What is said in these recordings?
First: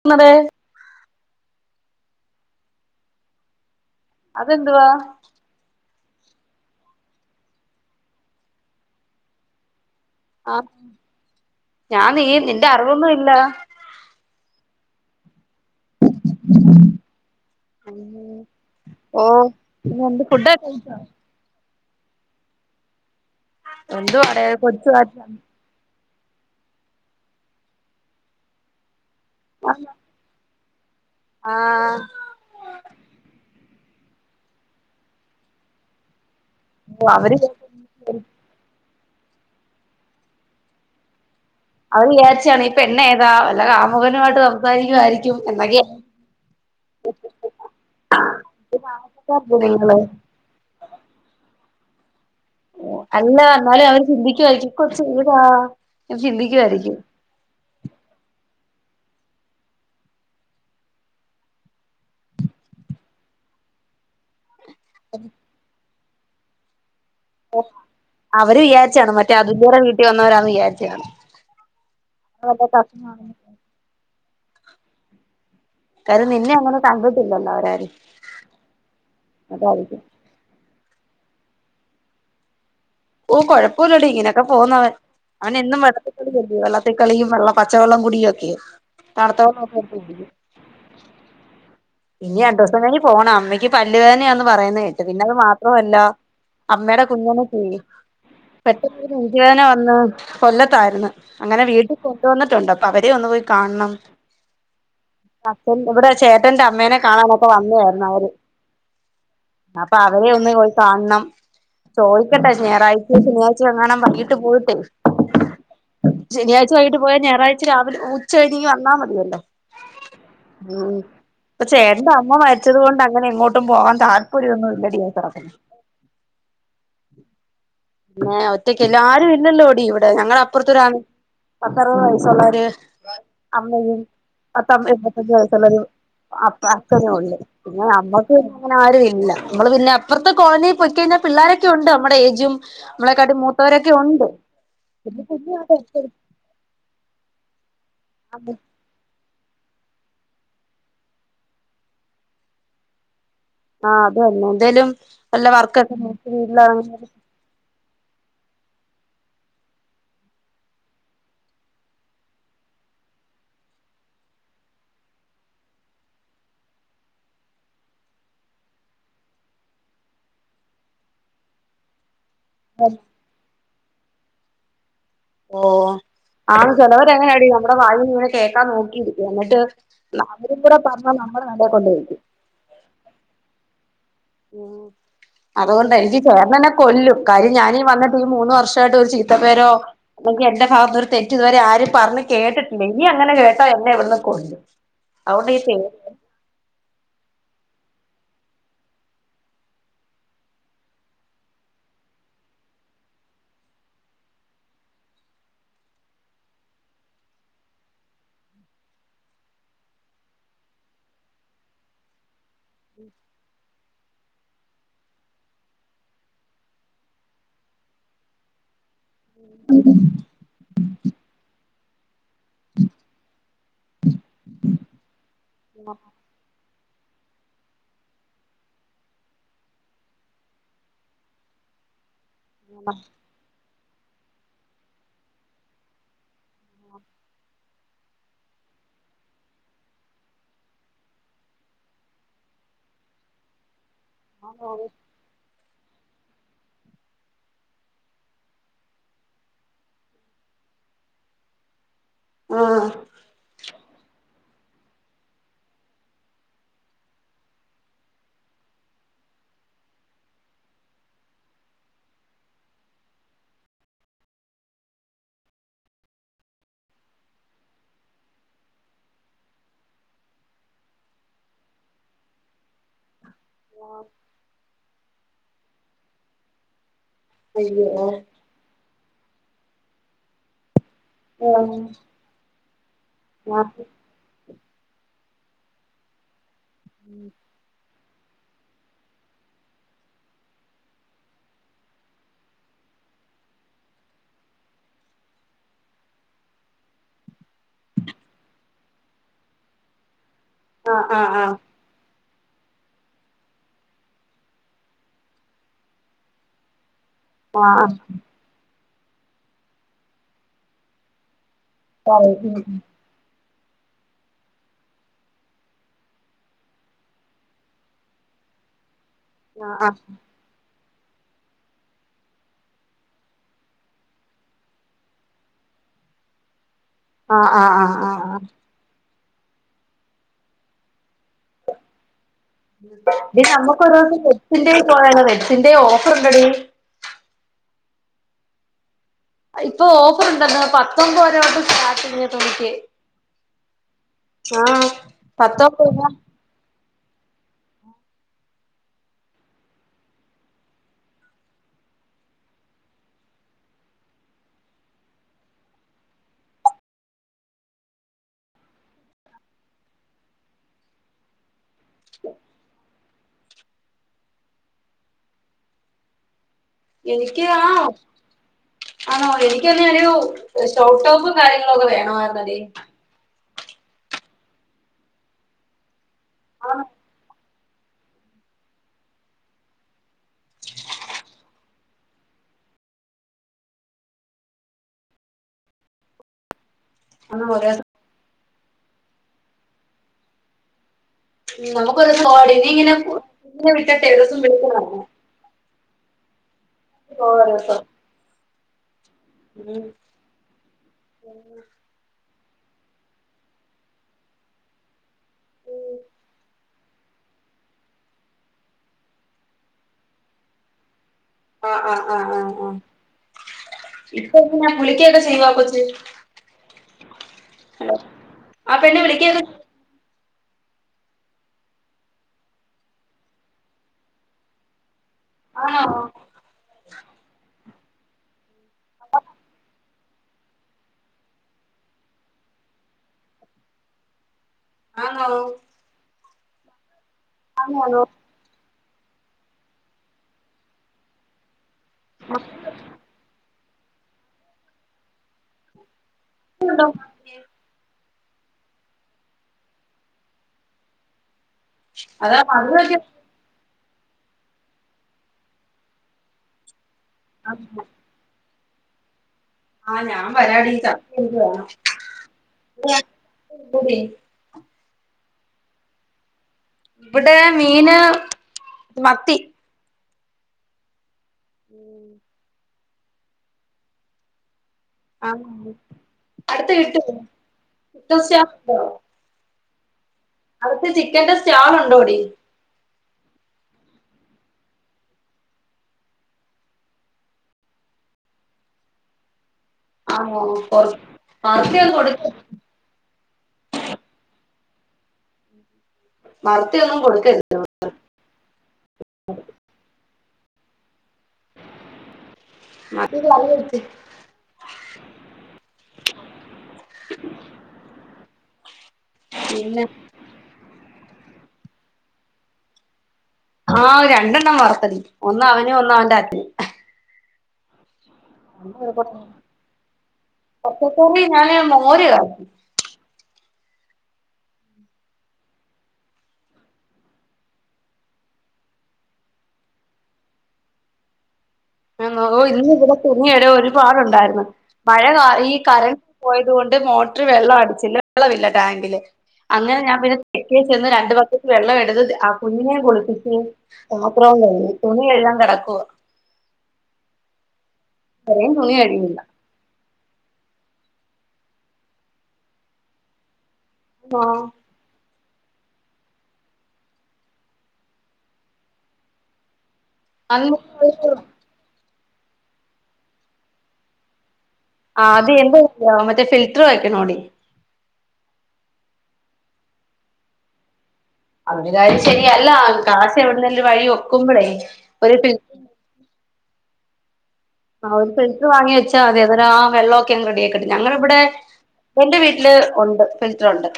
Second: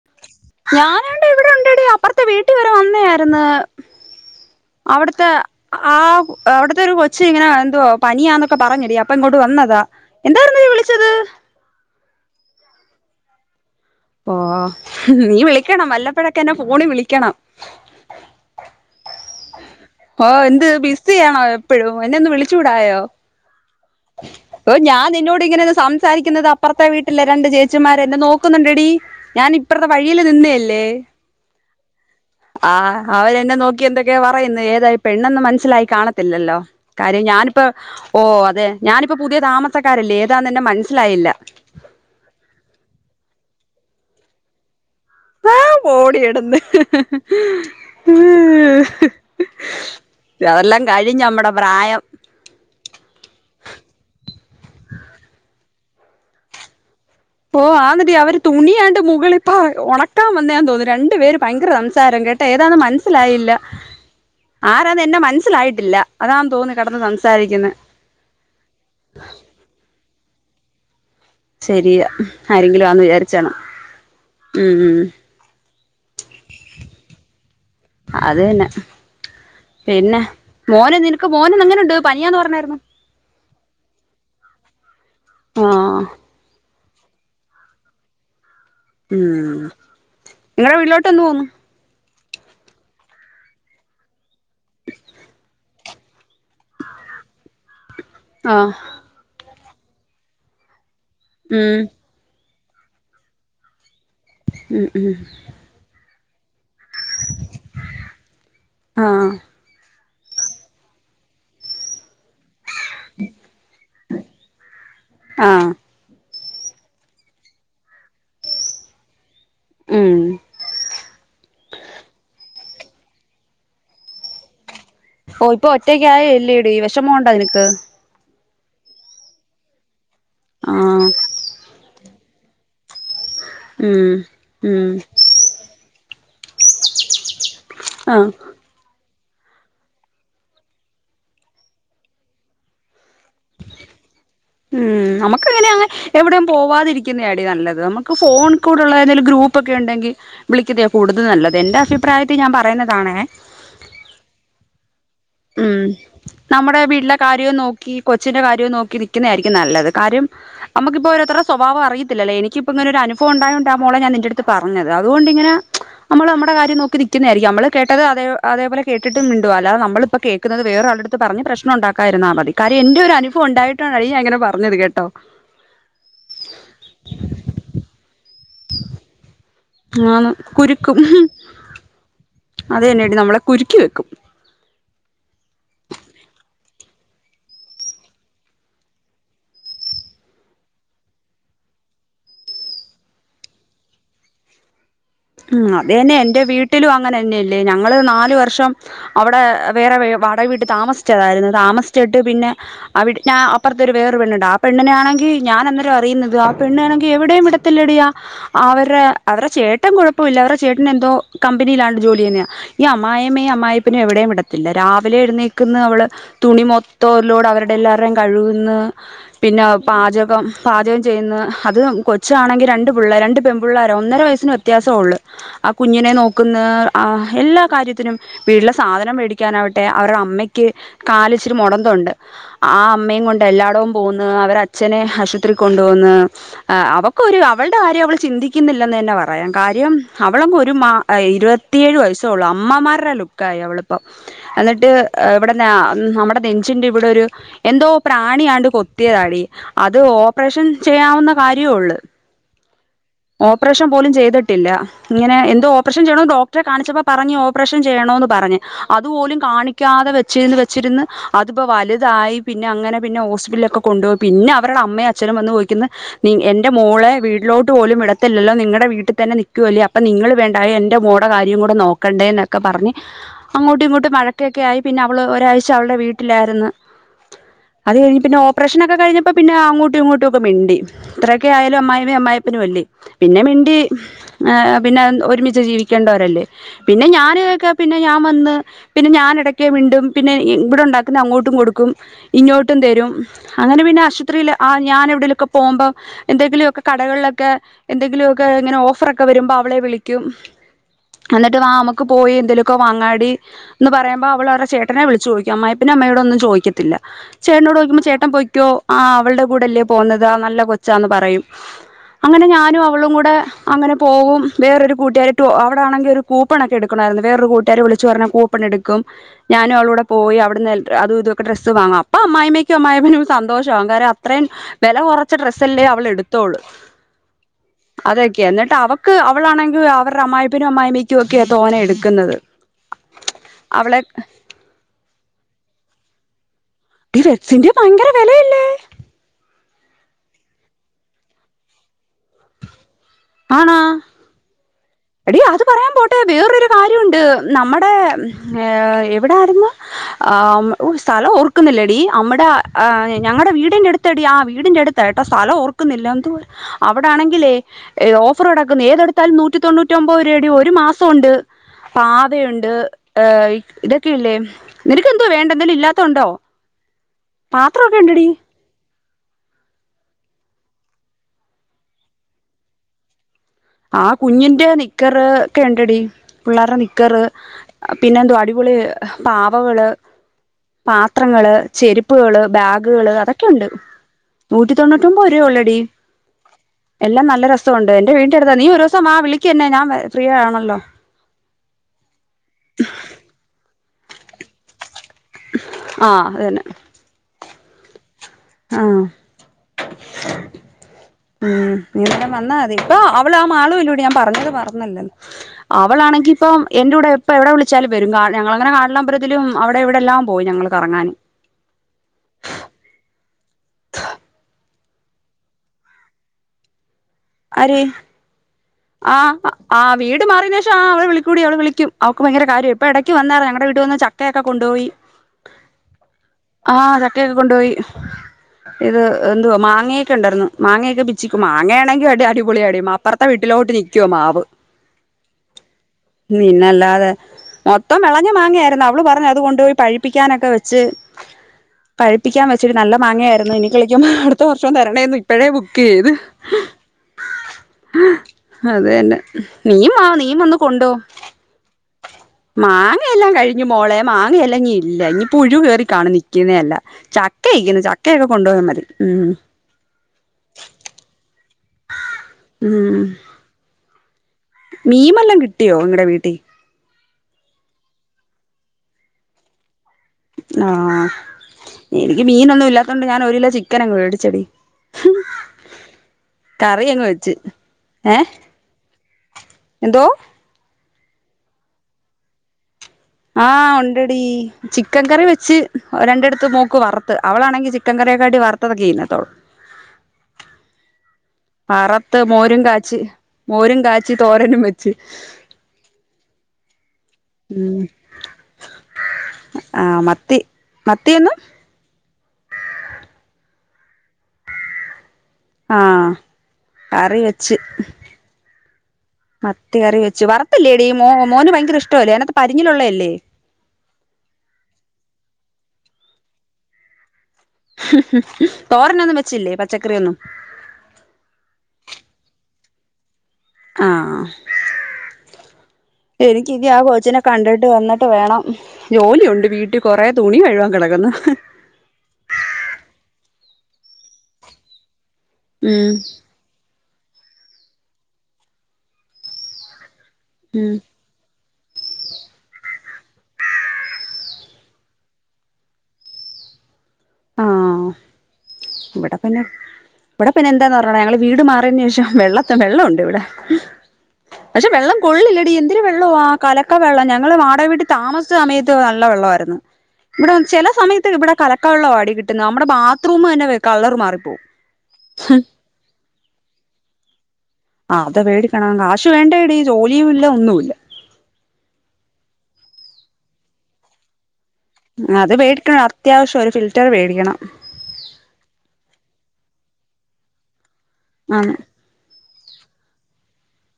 കുന്നതേ താണ്ട് ഇവിടെ ഉണ്ടെടി അപ്പർത്തെ വീട്ടി വരെ വന്നെയാര്ന്ന് അതെന്തുവാ ആ കു അവിടത്തെ ഒരു കൊച്ച് ഇങ്ങനെ എന്തോ പനിയാന്നൊക്കെ പറഞ്ഞടി അപ്പൊ ഇങ്ങോട്ട് വന്നതാ ആ എന്തായിരുന്നു നീ വിളിച്ചത് ഞാൻ നീ നി അറവൊന്നും ഇല്ലതാ ഓ നീ വിളി ളിക്കണം വല്ലപ്പോഴക്കന്നെ ഫോണി വിളിക്കണം ഓ പിന്നെ ഓ ഫുഡൊക്കെ എന്ത് കഴിച്ചോ ബിസിയണോ എ പ്പഴും എന്നെ ഒന്ന് വിളിച്ചൂടായോ എന്തുവാടെ ഓ കൊച്ചു ഞാൻ നിന്നോട് ഇങ്ങനെ സം സംസാരിക്കുന്നത് അപ്പർത്തെ വീട്ടിലേ രണ്ട് ചേച്ചിമാര് എന്നെ നോക്കുന്നുണ്ടെടി ഞാൻ ഇപ്പർത്തെ വയ്യില് നിന്നേല് പേ ആ ആ അവരെന്നെ നോക് ക്കി എന്ത പറയന്നേ ഏതാ ഈ പെണ്ണെന്ന് മനസ്സിലായി കാണ ത്തില്ലല്ലോ ഓ കാര്യം അവര് ഞാനിപ്പോ ഓ അതെ ഞാനിപ്പോ പുതിയ താമസക്കാരല്ലേ ഏതാന്ന് എന്നെ മനസ്സിലായില്ല അവര് വിചാരിച്ചാണം ഇ പെണ്ണ് ഏതാ വല്ല കാമുകനുമായിട്ട് സംസാരി ഓ പോടിയെട്ന്ന് നിങ്ങള് അതല്ലാം കഴിഞ്ഞ് നമ്മടെ പ്രായം അല്ല എന്നാലും അവര് ചിന്തിക്കുവായിരിക്കും ഈ കൊച്ച് ഏതാ ചിന്തിക്കുവായിരിക്കും ഓ ആണെടി അവര് തുണിയാണ്ട് മുകളിപ്പ ഒണക്കാൻ വന്നേന്ന് തോന്നുന്നു രണ്ടു പേര് ഭയങ്കര സംസാരം കേട്ടെ ഏതാന്ന് മനസ്സിലായില്ല ആരാന്നെ എന്നെ മനസ്സിലായിട്ടില്ല അതാ തോന്നുന്നു കടന്നു അവര് വിചാരിച്ചാണ് മറ്റേ അതുലടെ വീട്ടിൽ വന്നവരാ വിചാരിച്ചു കാണും ശരിയാ ആരെങ്കിലും ആന്ന് വിചാരിച്ചണം ഉം ഉം കാര്യം നിന്നെ അങ്ങനെ കണ്ടിട്ടില്ലല്ലോ അവരാര് അത് തന്നെ അതായിരിക്കും മോന നിനക്ക് മോൻ അങ്ങനെുണ്ട് പനിയാന്ന് പറഞ്ഞായിരുന്നു ഓ കുഴപ്പമില്ലോട ഇങ്ങനെയൊക്കെ പോന്നവ അവൻ എന്നും ആഹ് വെള്ളത്തിൽ കളിയല്ലോ വെള്ളത്തി കുട്ടക്കളിയ വെള്ള പച്ചവെള്ളം കടിയ ഒക്കെ ഉം നിങ്ങളടെ വീട്ടിലോട്ട് എന്ന് പോന്നു ഇനി രണ്ടു ദിവസം കഴി പോണം അമ്മക്ക് പല്ലുവേദന പറയുന്നത കേട്ട് പിന്നെ അത് മാത്രം കന്ന അമ്മയുടെ കുഞ്ഞനെ പോയി ആഹ് പെട്ടഞ്ചേദന കൊല്ലത്തായിരുന്നു അങ്ങനെ ഉം വീട്ടിൽ കൊണ്ടുവന്നട്ട് ണ്ട് അ അവര ഒന്ന് പോയി കാണണം ഉം ഉം ചേതൻ അമ്മേനെ കാണാനൊക്കെ വന്നായിരുന്നു അവര് ആഹ് അപ്പ അവരെ ഒന്ന പോയി കാണണം ചോ ട്ടാ ഞായറാഴ്ച ശനിയാഴ്ച എങ്ങാണാൻ വൈകിട്ട് പോയിട്ടെ ആഹ് ശനാഴ്ച വൈകിട്ട് പോയാ ഞായറഴ്ച രാവിലെ ഉച്ചഴിഞ്ഞഞ് വന്നാ മതിയല്ലോ ആ ഉം പക്ഷെ എന്റെ അമ്മ മരിച്ചത് കൊണ്ട് അങ്ങനെ എങ്ങോട്ടും പോകാൻ താല്പര്യമൊന്നുമ ഇല്ല ഓ ദിയാസറക്കന് ഇപ്പൊ ഒറ്റക്ക ആയി എല്ലടി വിഷമണ്ട നിനക്ക് ഒറ്റക്കലോടി ആരും ഇന്നെല്ലോഓടി ഞങ്ങള അപ്പുറത്ത ആഹ് പത്തറുപത് സല്ലൊരു അമ്മയും ഉം ഉം പത്തെമ്പതു എൺപതഞ്ചു വയസുള്ളൊരു അപ്പ അക്കനേ ഉള്ളേ പിന്നെ ആഹ് നമ്മക്ക് പിന്നെ അങ്ങനെ ആരു ഇല്ല നമ്മള് പിന്നെ അപ്പുറത്തെ കോളനിയിൽ പോയിക്ക കഴിഞ്ഞാൽ പിള്ളാരൊക്കെ ഉണ്ട് നമ്മുടെ ഏജും നമ്മളെ കടി മൂത്തവരൊക്കെ ഉണ്ട് ഉം പിന്നെ നമുക്ക് കുഞ്ഞു എങ്ങനെ അങ്ങ എവിടയും പോവാതിരി ക്ക്ന്നആടി നല്ലത് നമുക് ഫോൺ ആഹ് കൂടെള്ളതും ഗ്രൂപ്പ് ഇപ്പൊക്കെ ഉണ്ടെങ്കി വിളിക്ന്ന കൂടുതൽ നല്ലത് എന്റെ അഭിപ്രായത്തിൽ ഞാൻ പറയുന്നതാണേ ആഹ് അത് തന്നെ എന്തേലും വല്ല ഉം വർക്കൊക്കെ നോക്കി വീട്ടില നമ്മടെ വീട്ടിലെ കാര്യവും നോ ഈ കൊച്ചിന്റെ കാര്യവും നോക്കി നിക്കുന്നതായിരിക്കും നല്ലത്. കാര്യം നമുക്കിപ്പോ ഓരോരുത്തരുടെ സ്വഭാവം അറിയത്തില്ലല്ലോ. എനിക്കിപ്പം ഇങ്ങനൊരു അനുഭവം ഉണ്ടായതോണ്ടാ മോളേ ഞാൻ നിന്റെ അടുത്ത് പറഞ്ഞത്. അതുകൊണ്ടിങ്ങനെ നമ്മൾ നമ്മടെ കാര്യം നോക്കി നിക്കുന്നതാരിക്കും നമ്മള് കേട്ടത് അതേ അതേപോലെ കേട്ടിട്ട് മിണ്ടുവാ അല്ലാത നമ്മള് ഇപ്പം കേൾക്കുന്നത് വേറെ ആളടുത്ത് പറഞ്ഞ് പ്രശ്നം ഉണ്ടാക്കാതിരുന്നാ മതി കാര്യം എന്റെ ഒരു അനുഭവം ഉണ്ടായി [unintelligible] അങ്ങനെ പറഞ്ഞത് കേട്ടോ ഓ ആ ചെലവരങ്ങനാടി നമ്മുടെ വായിന്ന് ഇങ്ങനെ കേൾക്കാൻ നോക്കിയിരിക്കുവ [unintelligible] ട്ട് ആന്ന് അവരും കൂടെ പറഞ്ഞത് നമ്മളെ തലയിൽ കൊണ്ടുവെക്കും അതന്നെടി നമ്മളെ കുരുക്കി വെയ്ക്കും ഉം അതുകൊണ്ട് എനിക്കി ചേട്ടൻ എന്നെ കൊല്ലും കാര്യം ഞാനീ വന്നിട്ട് ഈ മൂന്ന് വർഷമായിട്ട് ഒരു ചീത്ത പേരോ അല്ലെങ്കി എന്റെ ഭാഗത്ത് നിന്ന് ഒരു തെറ്റ് ഇതുവരെ ആരും പറഞ്ഞ് കേട്ടിട്ടില്ല ഇനി അങ്ങനെ കേട്ടാ എന്നെ ഇവിടുന്ന് കൊല്ലും അതുകൊണ്ട് ഈ ഉം പേടി അതെന്നെ എന്റെ വീട്ടിലും അങ്ങനെ തന്നെയല്ലേ ഞങ്ങള് നാല് ല് വർഷം അവിടെ വേറെ വാടക വീട്ടിൽ താമസിച്ചതായിരുന്നു. താമസിച്ചിട്ട് പിന്നെ ആ വീട്ടി ഞാൻ അപ്പുറത്ത് ഒരു വേറൊരു പെണ്ണുണ്ട് ആഹ് പെണ്ണിനെ ആണെങ്കിൽ ഞാൻ അന്നേരം അറിയുന്നത് ആഹ് പെണ്ണാണെങ്കിൽ എവിടെയും വിടത്തില്ലെടി അവരുടെ അവരുടെ ചേട്ടൻ കുഴപ്പ പ്പമില്ല അവരുടെ ചേട്ടന് എന്തോ കമ്പനിയിലാണ്ട് ജോലി ചെയ്യുന്നതാ ഈ അമ്മായിമ്മയും അമ്മായി പ്പനും എവിടെയും വിടത്തില്ല. രാവിലെ എഴുന്നേക്ക്ന്നു അവള് തുണി മൊത്തോം ഒരു ലോഡ് അവരുടെ എല്ലാവരുടേയും കഴുകുന്നു. പിന്നെ പാചകം പാചകം ചെയ്യുന്ന് അത് കൊച്ചാണെങ്കി രണ്ട് പിള്ളേരാ രണ്ട് പെൺപിള്ളേരാ ഒന്നര വയസ്സിന് വ്യത്യാസ സോള്ള് ആഹ് കുഞ്ഞിനെ നോക്ക്ന്ന് ആഹ് എല്ലാ കാര്യത്തിനും വീട്ടിലെ സാധനം മേടിക്കാനാവട്ടെ അവരുടെ അമ്മയ്ക്ക് കാല് ഇച്ചിരി മുടന്തുണ്ട് ആഹ് അമ്മയേം കൊണ്ട് എല്ലാടവും പോന്ന് അവരെ അച്ഛനെ ആശുപത്രി കൊണ്ടു പോന്ന് ആഹ് അവക്കൊരു അവളുടെ കാര്യം അവൾ ചിന്തിക്കുന്നില്ലെന്നന്നെ പറയാം കാര്യം അവളങ്ങ് ഒരു മാ ഇരുപത്തിയേഴ് വയസ്സേ ഉള്ളു അമ്മമാരുടെ ലുക്കായി അവള് പ്പം അന്നിട്ട് ഇവിടെന്ന നമ്മുടെ നെഞ്ചിന്റെ ഇവിടെ ഒരു എന്തോ പ്രാണിയാണ്ട് കൊത്തിയതാടി അത് ഓപ്പറേഷൻ ചെയ്യാവുന്ന കാര്യോ ഒള്ള് ആഹ് ഓപ്പറേഷൻ പോലും ചെയ്തിട്ടില്ല ഇങ്ങനെ എന്തോ ഓപ്പറേഷൻ ചെയ്യണോന്ന് ഡോക്ടറെ കാണിച്ചപ്പോ പറഞ്ഞ് ഓപ്പറേഷൻ ചെയ്യണോന്ന് പറഞ്ഞ് അതുപോലും കാണിക്കാതെ വെച്ചിരുന്ന് വെച്ചിരുന്ന് അതിപ്പോ വലുതായി പിന്നെ അങ്ങനെ പിന്നെ ഹോസ്പിറ്റലിലൊക്കെ കൊണ്ടുപോയി പിന്നെ അവരുടെ അമ്മയും അച്ഛനും വന്നു ചോദിക്കുന്ന് നീ എന്റെ മോളെ വീട്ടിലോട്ട്- ട്ടു പോലും വിടത്തില്ലല്ലോ നിങ്ങടെ വീട്ടിൽ തന്നെ നിൽക്കുവല്ലേ അപ്പൊ നിങ്ങൾ വേണ്ടായോ എന്റെ മോടെ കാര്യം കൂടെ നോക്കണ്ടേ എന്നൊക്കെ പറഞ്ഞ് അങ്ങോട്ടും ഇങ്ങോട്ടും വഴക്കൊക്കെ ആയി പിന്നെ അവള് ഒരാഴ്ച അവളടെ വീട്ടിലായിരുന്നു അയ്യോ അത് കഴിഞ്ഞ് പിന്നെ ഓപ്പറേഷൻ ഒക്കെ കഴിഞ്ഞ് ഇപ്പ പിന്നെ അങ്ങോട്ടും ഇങ്ങോട്ടും ഒക്കെ മിണ്ടി ഇത്രക്കെ ആയാലും അമ്മായിമ്മയും അമ്മായി [unintelligible] പിന്നെ ആഹ് മിണ്ടി പിന്നെ അതിനെ ഒരുമിച്ച് ജീവിക്കേണ്ടവരല്ലേ പിന്നെ ഞാൻ അതൊക്കെ പിന്നെ ഞാൻ വന്ന് പിന്നെ ഞാന് ഇടക്ക് മിണ്ടും പിന്നെ ഇവിടെണ്ടാക്കുന്നെ അങ്ങോട്ടും കൊടുക്കും ഇഞ്ഞോട്ടും തരും അങ്ങനെ പിന്നെ ആശുത്രില് ഞാൻ എവിടൊലോക്കെ പോകുമ്പം എന്തെങ്കിലുംക്കെ കടകൾ ഒക്കെ ക്കെ എന്തെങ്കിലുക്കെ ഇങ്ങനെ ഓഫറൊക്കെ വരുമ്പോ അവളെ വിളിക്കും ആഹ് ആഹ് എന്നിട്ട് ആഹ് വാ അമ്മക്ക് പോയി എന്തെലോക്കെ വാങ്ങാടി ന്ന് പറയ്മ്പോ അവള് അവൾടെ ചേട്ടനെ വിളിച്ചു ചോയിക്കും അമ്മായിപ്പനും അമ്മയോടും ഒന്നും ചോദിക്കത്തില്ല ചേട്ടനോട് ആഹ് ചോദിക്കുമ്പോ ചേട്ടൻ പൊക്കോ ആ അവൾടെ കൂടെല്ലേ പോകുന്നത് ആ നല്ല കൊച്ചാന്ന് പറയും പറയ് അങ്ങനെ ഞാനും അവളും കൂടെ അങ്ങനെ പോവും വേറൊരു കൂട്ടാരിട്ട് അവിടെ ആണെങ്കി ഒരു കൂപ്പാണൊക്കെ എടുക്കണായിരുന്നു വേറൊരു കൂട്ടാരി വിളച്ച് പറഞ്ഞാൽ കൂപ്പൺ എടു കും ഞാനും ആഹ് ആഹ് അവളൂടെ പോയി അവിടുന്ന് അത് ഇതൊക്കെ ഡ്രസ്സ് വാങ്ങാം അപ്പൊ അമ്മായിമ്മയ്ക്കും അമ്മായിപ്പനും സന്തോഷാവും കാര്യം അത്ര വില കുറച്ച ഡ്രസ്സല്ലേ അവളെ എടുത്തോളു ആ ആ ആ ആ ആ ക്ക്‌ അവളാണെങ്കിൽ അവരുടെ അമ്മായിപ്പനും അമ്മാമക്ക് ഇ നമുക്ക് ഒരു അവളെ ദിവസം വെഡ്സിന്റെ പോണ വെഡ്സിന്റെയോ റ്റ്ന്തടി ഈ വക്സിന്റെ ഭങ്കര വിലല്ലേ ഇപ്പൊ ഓഫർ ഉണ്ടല്ലോ പത്തൊമ്പ വരോട്ട് സ്റ്റാർട്ട് ചെയ തോന്നിക്കേ ആണാ എടീ അത് പത്തൊമ്പത് പറയാൻ രൂപ പോട്ടെ വേറൊരു കാര്യണ്ട് നമ്മടെ എവിടാരുന്നു ആ സ്ഥലം ഓർക്കുന്നില്ലടി അമ്മടെ ഞങ്ങടെ വീടിന്റെ അടുത്തടി ആ വീടിന്റെ അടുത്തായിട്ടാ സ്ഥലം ഓർക്കുന്നില്ല എന്തുവാ അവിടാണെങ്കിലേ ഓഫറടക്കുന്നു ഏതെടുത്താലും നൂറ്റി തൊണ്ണൂ റ്റമ്പത് രൂപേടി ഒരു മാസൊണ്ട് പാതയുണ്ട് ഏ ഇതൊക്കെ ഇല്ലേ നിനക്കെന്തോ വേണ്ടന്തേലും ഇല്ലാത്തോണ്ടോ എനിക്ക് ആ ആണോ എനിക്ക തന്നെ ഒരു ഷോട്ടോപ്പും കാര്യങ്ങളും ഒക്കെ വേണമായിരുന്നടി ആ കുഞ്ഞിന്റെ നിക്കർ ക്കെ ണ്ടടി പിള്ളാർട ആഹ് നിക്കറ് പിന്നെന്തോ അടിപൊളി പാവകള് പാത്രങ്ങള് ചെരുപ്പുകള് ബാഗുകള് അതൊക്കെയുണ്ട് നൂറ്റി തൊണ്ണൂറ്റൊമ്പത് രൂപേ ഒള്ളടി എല്ലാം ഒരു നല്ല ദിവസം രസോണ്ട് എന്റെ വീട്ടി നീ ഒരു ദിവസം ആ വിളിക്ക് യന്നെ ഞാൻ ഫ്രീ ആണല്ലോ ഉം നമുക്കൊരോസം നീ ഇങ്ങനെ ഇങ്ങനെ വിട്ടട്ടെ ഒരോസം വിളിക്കണ ആ അതന്നെ പോവാഓരോസം ആ ഉം ഉം നീ എന്തായാലും വന്നാ മതി ഇപ്പൊ അവൾ ആ മാളൂലൂടെ ഞാൻ പറഞ്ഞത് പറഞ്ഞല്ലല്ലോ അവളാണെങ്കി ഇപ്പ എന്റുടെ ഇപ്പ എവിടെ വിളിച്ചാലും വരും ഞങ്ങങ്ങെ കാട്ടലമ്പലത്തിലും അവിടെ എവിടെ എല്ലാം പോയി ഞങ്ങള് കറങ്ങാാന് ആ ആ ആ ആ ആ ഇപ്പ പിന്നെ കുളിക്കൊക്കെ ചെയ്യോ ആ കൊച്ച് ആര് പെണ്ണ് ആ വിളിക്കൊക്കെ ആ വീട് [unintelligible] മാറ്യേനുശേഷം ആ അവള് വിളിക്കൂടി അവള് വിളിക്കും അവൾക്ക് ഭയങ്കര കാര്യം ഇപ്പ ഇടക്ക് വന്നാരുന്നു ഞങ്ങടെ വീട്ടിൽ വന്ന് ചക്കയൊക്കെ കൊണ്ടോയി ആണോ ആ ചക്കയൊക്കെ കൊണ്ടോയി ഇത് എന്തുവാ മാങ്ങയൊക്കെ ഉണ്ടായിരുന്നു മാങ്ങയൊക്കെ പിച്ചിക്കും മാങ്ങയാണെങ്കിൽ അടിപൊളിയാടി അപ്പുറത്തെ വീട്ടിലോട്ട് നിക്കുവാ മാവ് ആണോ? ഉം പിന്നല്ലാതെ മൊത്തം വെളഞ്ഞ മാങ്ങയായിരുന്നോ? അവള് പറഞ്ഞു അത് കൊണ്ടോയി പഴുപ്പിക്കാനൊക്കെ വെച്ച് പഴുപ്പിക്കാൻ വെച്ചരു നല്ല മാങ്ങായിരുന്നു ഇനി വിളിക്കുമ്പോ അടുത്ത വർഷോം തരണേന്ന് ഇപ്പഴേ ബുക്കെയ്ത് [unintelligible] ഹ അതെന്നെ നീയും വാ നീയും വന്ന് കൊണ്ടോ അതാ മധുരൊക്കെ മാങ്ങയെല്ലാം കഴിഞ്ഞു മോളെ മാങ്ങെയല്ലാം ഇനി ഇല്ല പുഴു കേറി കാണും നിക്കുന്നതെല്ലാം ചക്കനിക്കണ് ചക്കയൊക്കെ കൊണ്ടൊയാ മതി ഉം ആ ഞാൻ വരാടി ചക്കെനിക്ക് വേണം [unintelligible] മീൻ വെല്ലോം കിട്ടിയോ ഇങ്ങടെ വീട്ടിൽ ഇവടെ മീന് മത്തി ആ ഉം എനിക്ക് മീനൊന്നൂല അതുകൊണ്ട് ഞാനൊരു കിലോ ചിക്കനങ്ങ് വേടിച്ചെടി ആ കിട്ടി അങ്ങ് വെച്ച് ഏ [unintelligible] എന്തോ അവിടത്തെ ചിക്കൻ്റെ സ്റ്റാൾ ഇണ്ടോടി ആ ഒണ്ടെടി ചിക്കൻ കറി വെച്ച് രണ്ടെടത്ത് മോക്ക് വറ്ത്ത് അവളാണെങ്കി ചിക്കൻ കറ്യേക്കാട്ടി വറത്തതക്കെ തിന്നതൊള്ള് ആണോ വറുത്ത് [unintelligible] മോരും കാച്ചി മോരും കാച്ചി തോരനും വെച്ച് [unintelligible] ഉം ആ മ ത്തി മത്തി [unintelligible] [unintelligible] ആ കറി വെച്ച് മത്തി പിന്നെ കറി വെച്ച് വറത്തില്ലേ എടീ മോ മോന് ഭയങ്കര ഇഷ്ടല്ലേഅതിനകത്ത് പരിഞ്ഞലുള്ളയല്ലേ ആ രണ്ടെണ്ണം വറ്ത്തടീ ഒന്ന് അവനും ഒന്ന് അവന്റെ അച്ഛനും [unintelligible] തോരനൊന്നും വെച്ചില്ലേ പച്ചക്കറിയൊന്നും പച്ചക്കറി ഞാന് മോര് കാച്ചി ആ എനിക്ക് ഇനി ആ കോച്ചിനെ കണ്ടിട്ട് വന്നിട്ട് വേണം ജോലിയുണ്ട് വീട്ടിൽ കൊറെ തുണി കഴുകാൻ കെടക്ന്ന് ആ ഓ ഇന്ന് ഇവിടെ തുണി ഒരുപാടുണ്ടായിരുന്നു മഴ കാ ഈ ഉം കറണ്ട് പോയത്കൊണ്ട് മോട്ടർ വെള്ള അടിച്ചില്ല വെള്ളമില്ല ടാങ്കില് അങ്ങനെ ഞാൻ പിന്നെ തെക്കെ ഉം ചെന്ന് രണ്ടു പക്കറ്റ് വെള്ളം എടുത്ത് ആ കുഞ്ഞിനെയും കുളി പാത്രം കഴുകി തുണി കഴുകാൻ കെടക്കുവ ആ തുണി ബെടെ കഴുകിയില്ല പിന്നെ ബെടെ പിന്നെ എന്താ കാ ഞങ്ങള് വീട് മാറിയതിന് ശേഷം വെള്ളത്തി വെള്ളം ഉണ്ട് ഇവിടെ ആ കൊള്ളില്ലടീ എന്തില് വെള്ളോ ആ കലക്ക വെള്ളം ഞങ്ങള് വാടക വീട്ടിൽ താമസിച്ച സമയത്ത് നല്ല വെള്ളയിര്ന്ന് ഇവിടെ അന്ന് ചെല സമയത്ത് ഇവിടെ കലക്ക വെള്ളവാ ടീ കിട്ട്ന്ന നമ്മുടെ ബാത്റൂം തന്നെ വെക്കാനുള്ള മാറിപ്പോവും ആ അത് എന്ത മറ്റേ ഫിൽട്ട്ർ [unintelligible] ആ അത് മേടിക്കണം കാശ് വേണ്ടേടീ ജോലിയും ഇല്ല ഒന്നുല്ല അവിടെയായാലും ശരിയല്ല കാശ് [unintelligible] ഒരു വഴി വെക്കുമ്പോഴേ അത് വേടികനം അത്യാവശ്യം ഒരു [unintelligible] റ്റർ വേടിക്കണം ആ ഒരു ഫിൽറ്റ്ർ വാങ്ങി വെച്ചാ മതി അതി ആ വെള്ളൊക്കെ റെഡി ആക്കി ഞങ്ങളിവിടെ ആഹ് എന്റെ വീട്ടി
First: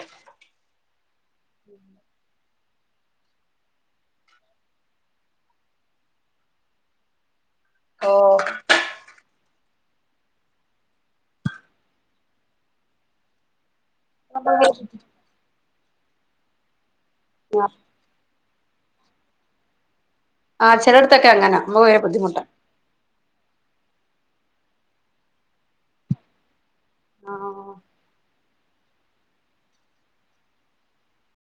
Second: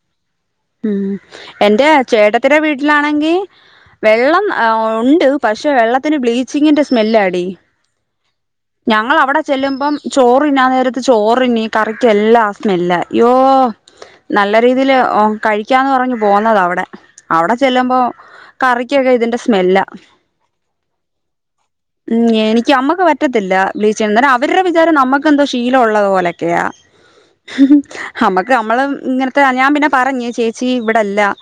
[unintelligible] ഉം എന്റെ ചേട്ട ഇത്ര വീട്ടിലാണെങ്കിൽ വെള്ളം ണ്ട് പക്ഷെ വെള്ളത്തിന് ബ്ലീച്ചിങ്ങിന്റെ സ്മെല്ലാടി ഓ ഞങ്ങളവിട ചെല്ലുമ്പം ചോറ്ന്നാ നേരത്ത് ചോറിനി കറിക്കു എല്ലാ സ്മെല്ലാ യ്യോ നല്ല രീതിൽ ഓ കഴിക്കാന്ന് പറഞ്ഞ് പോന്നത അവിടെ അവിടെ ആ ചെല്ലുമ്പോ കറിക്കൊക്കെ ഇതിന്റെ സ്മെല്ലാ ആഹ് ചിലയിടത്തൊക്കെ അങ്ങനാ നമുക്ക് ഭയങ്കര ഉ ബുദ്ധിമുട്ടാ എനിക്ക് അമ്മക്ക് പറ്റത്തില്ല ബ്ലീ ചിന്തന അവരുടെ വിചാരം നമ്മക്ക് എന്തോ ശീലം ഒള്ളത് പോലെയൊക്കെയാ ഹു ഹും അമക്ക് ക്കമ്മള് ഇങ്ങനത്തെ ഞാൻ പിന്നെ പറഞ്ഞ് ചേച്ചി ഇവിടെല്ല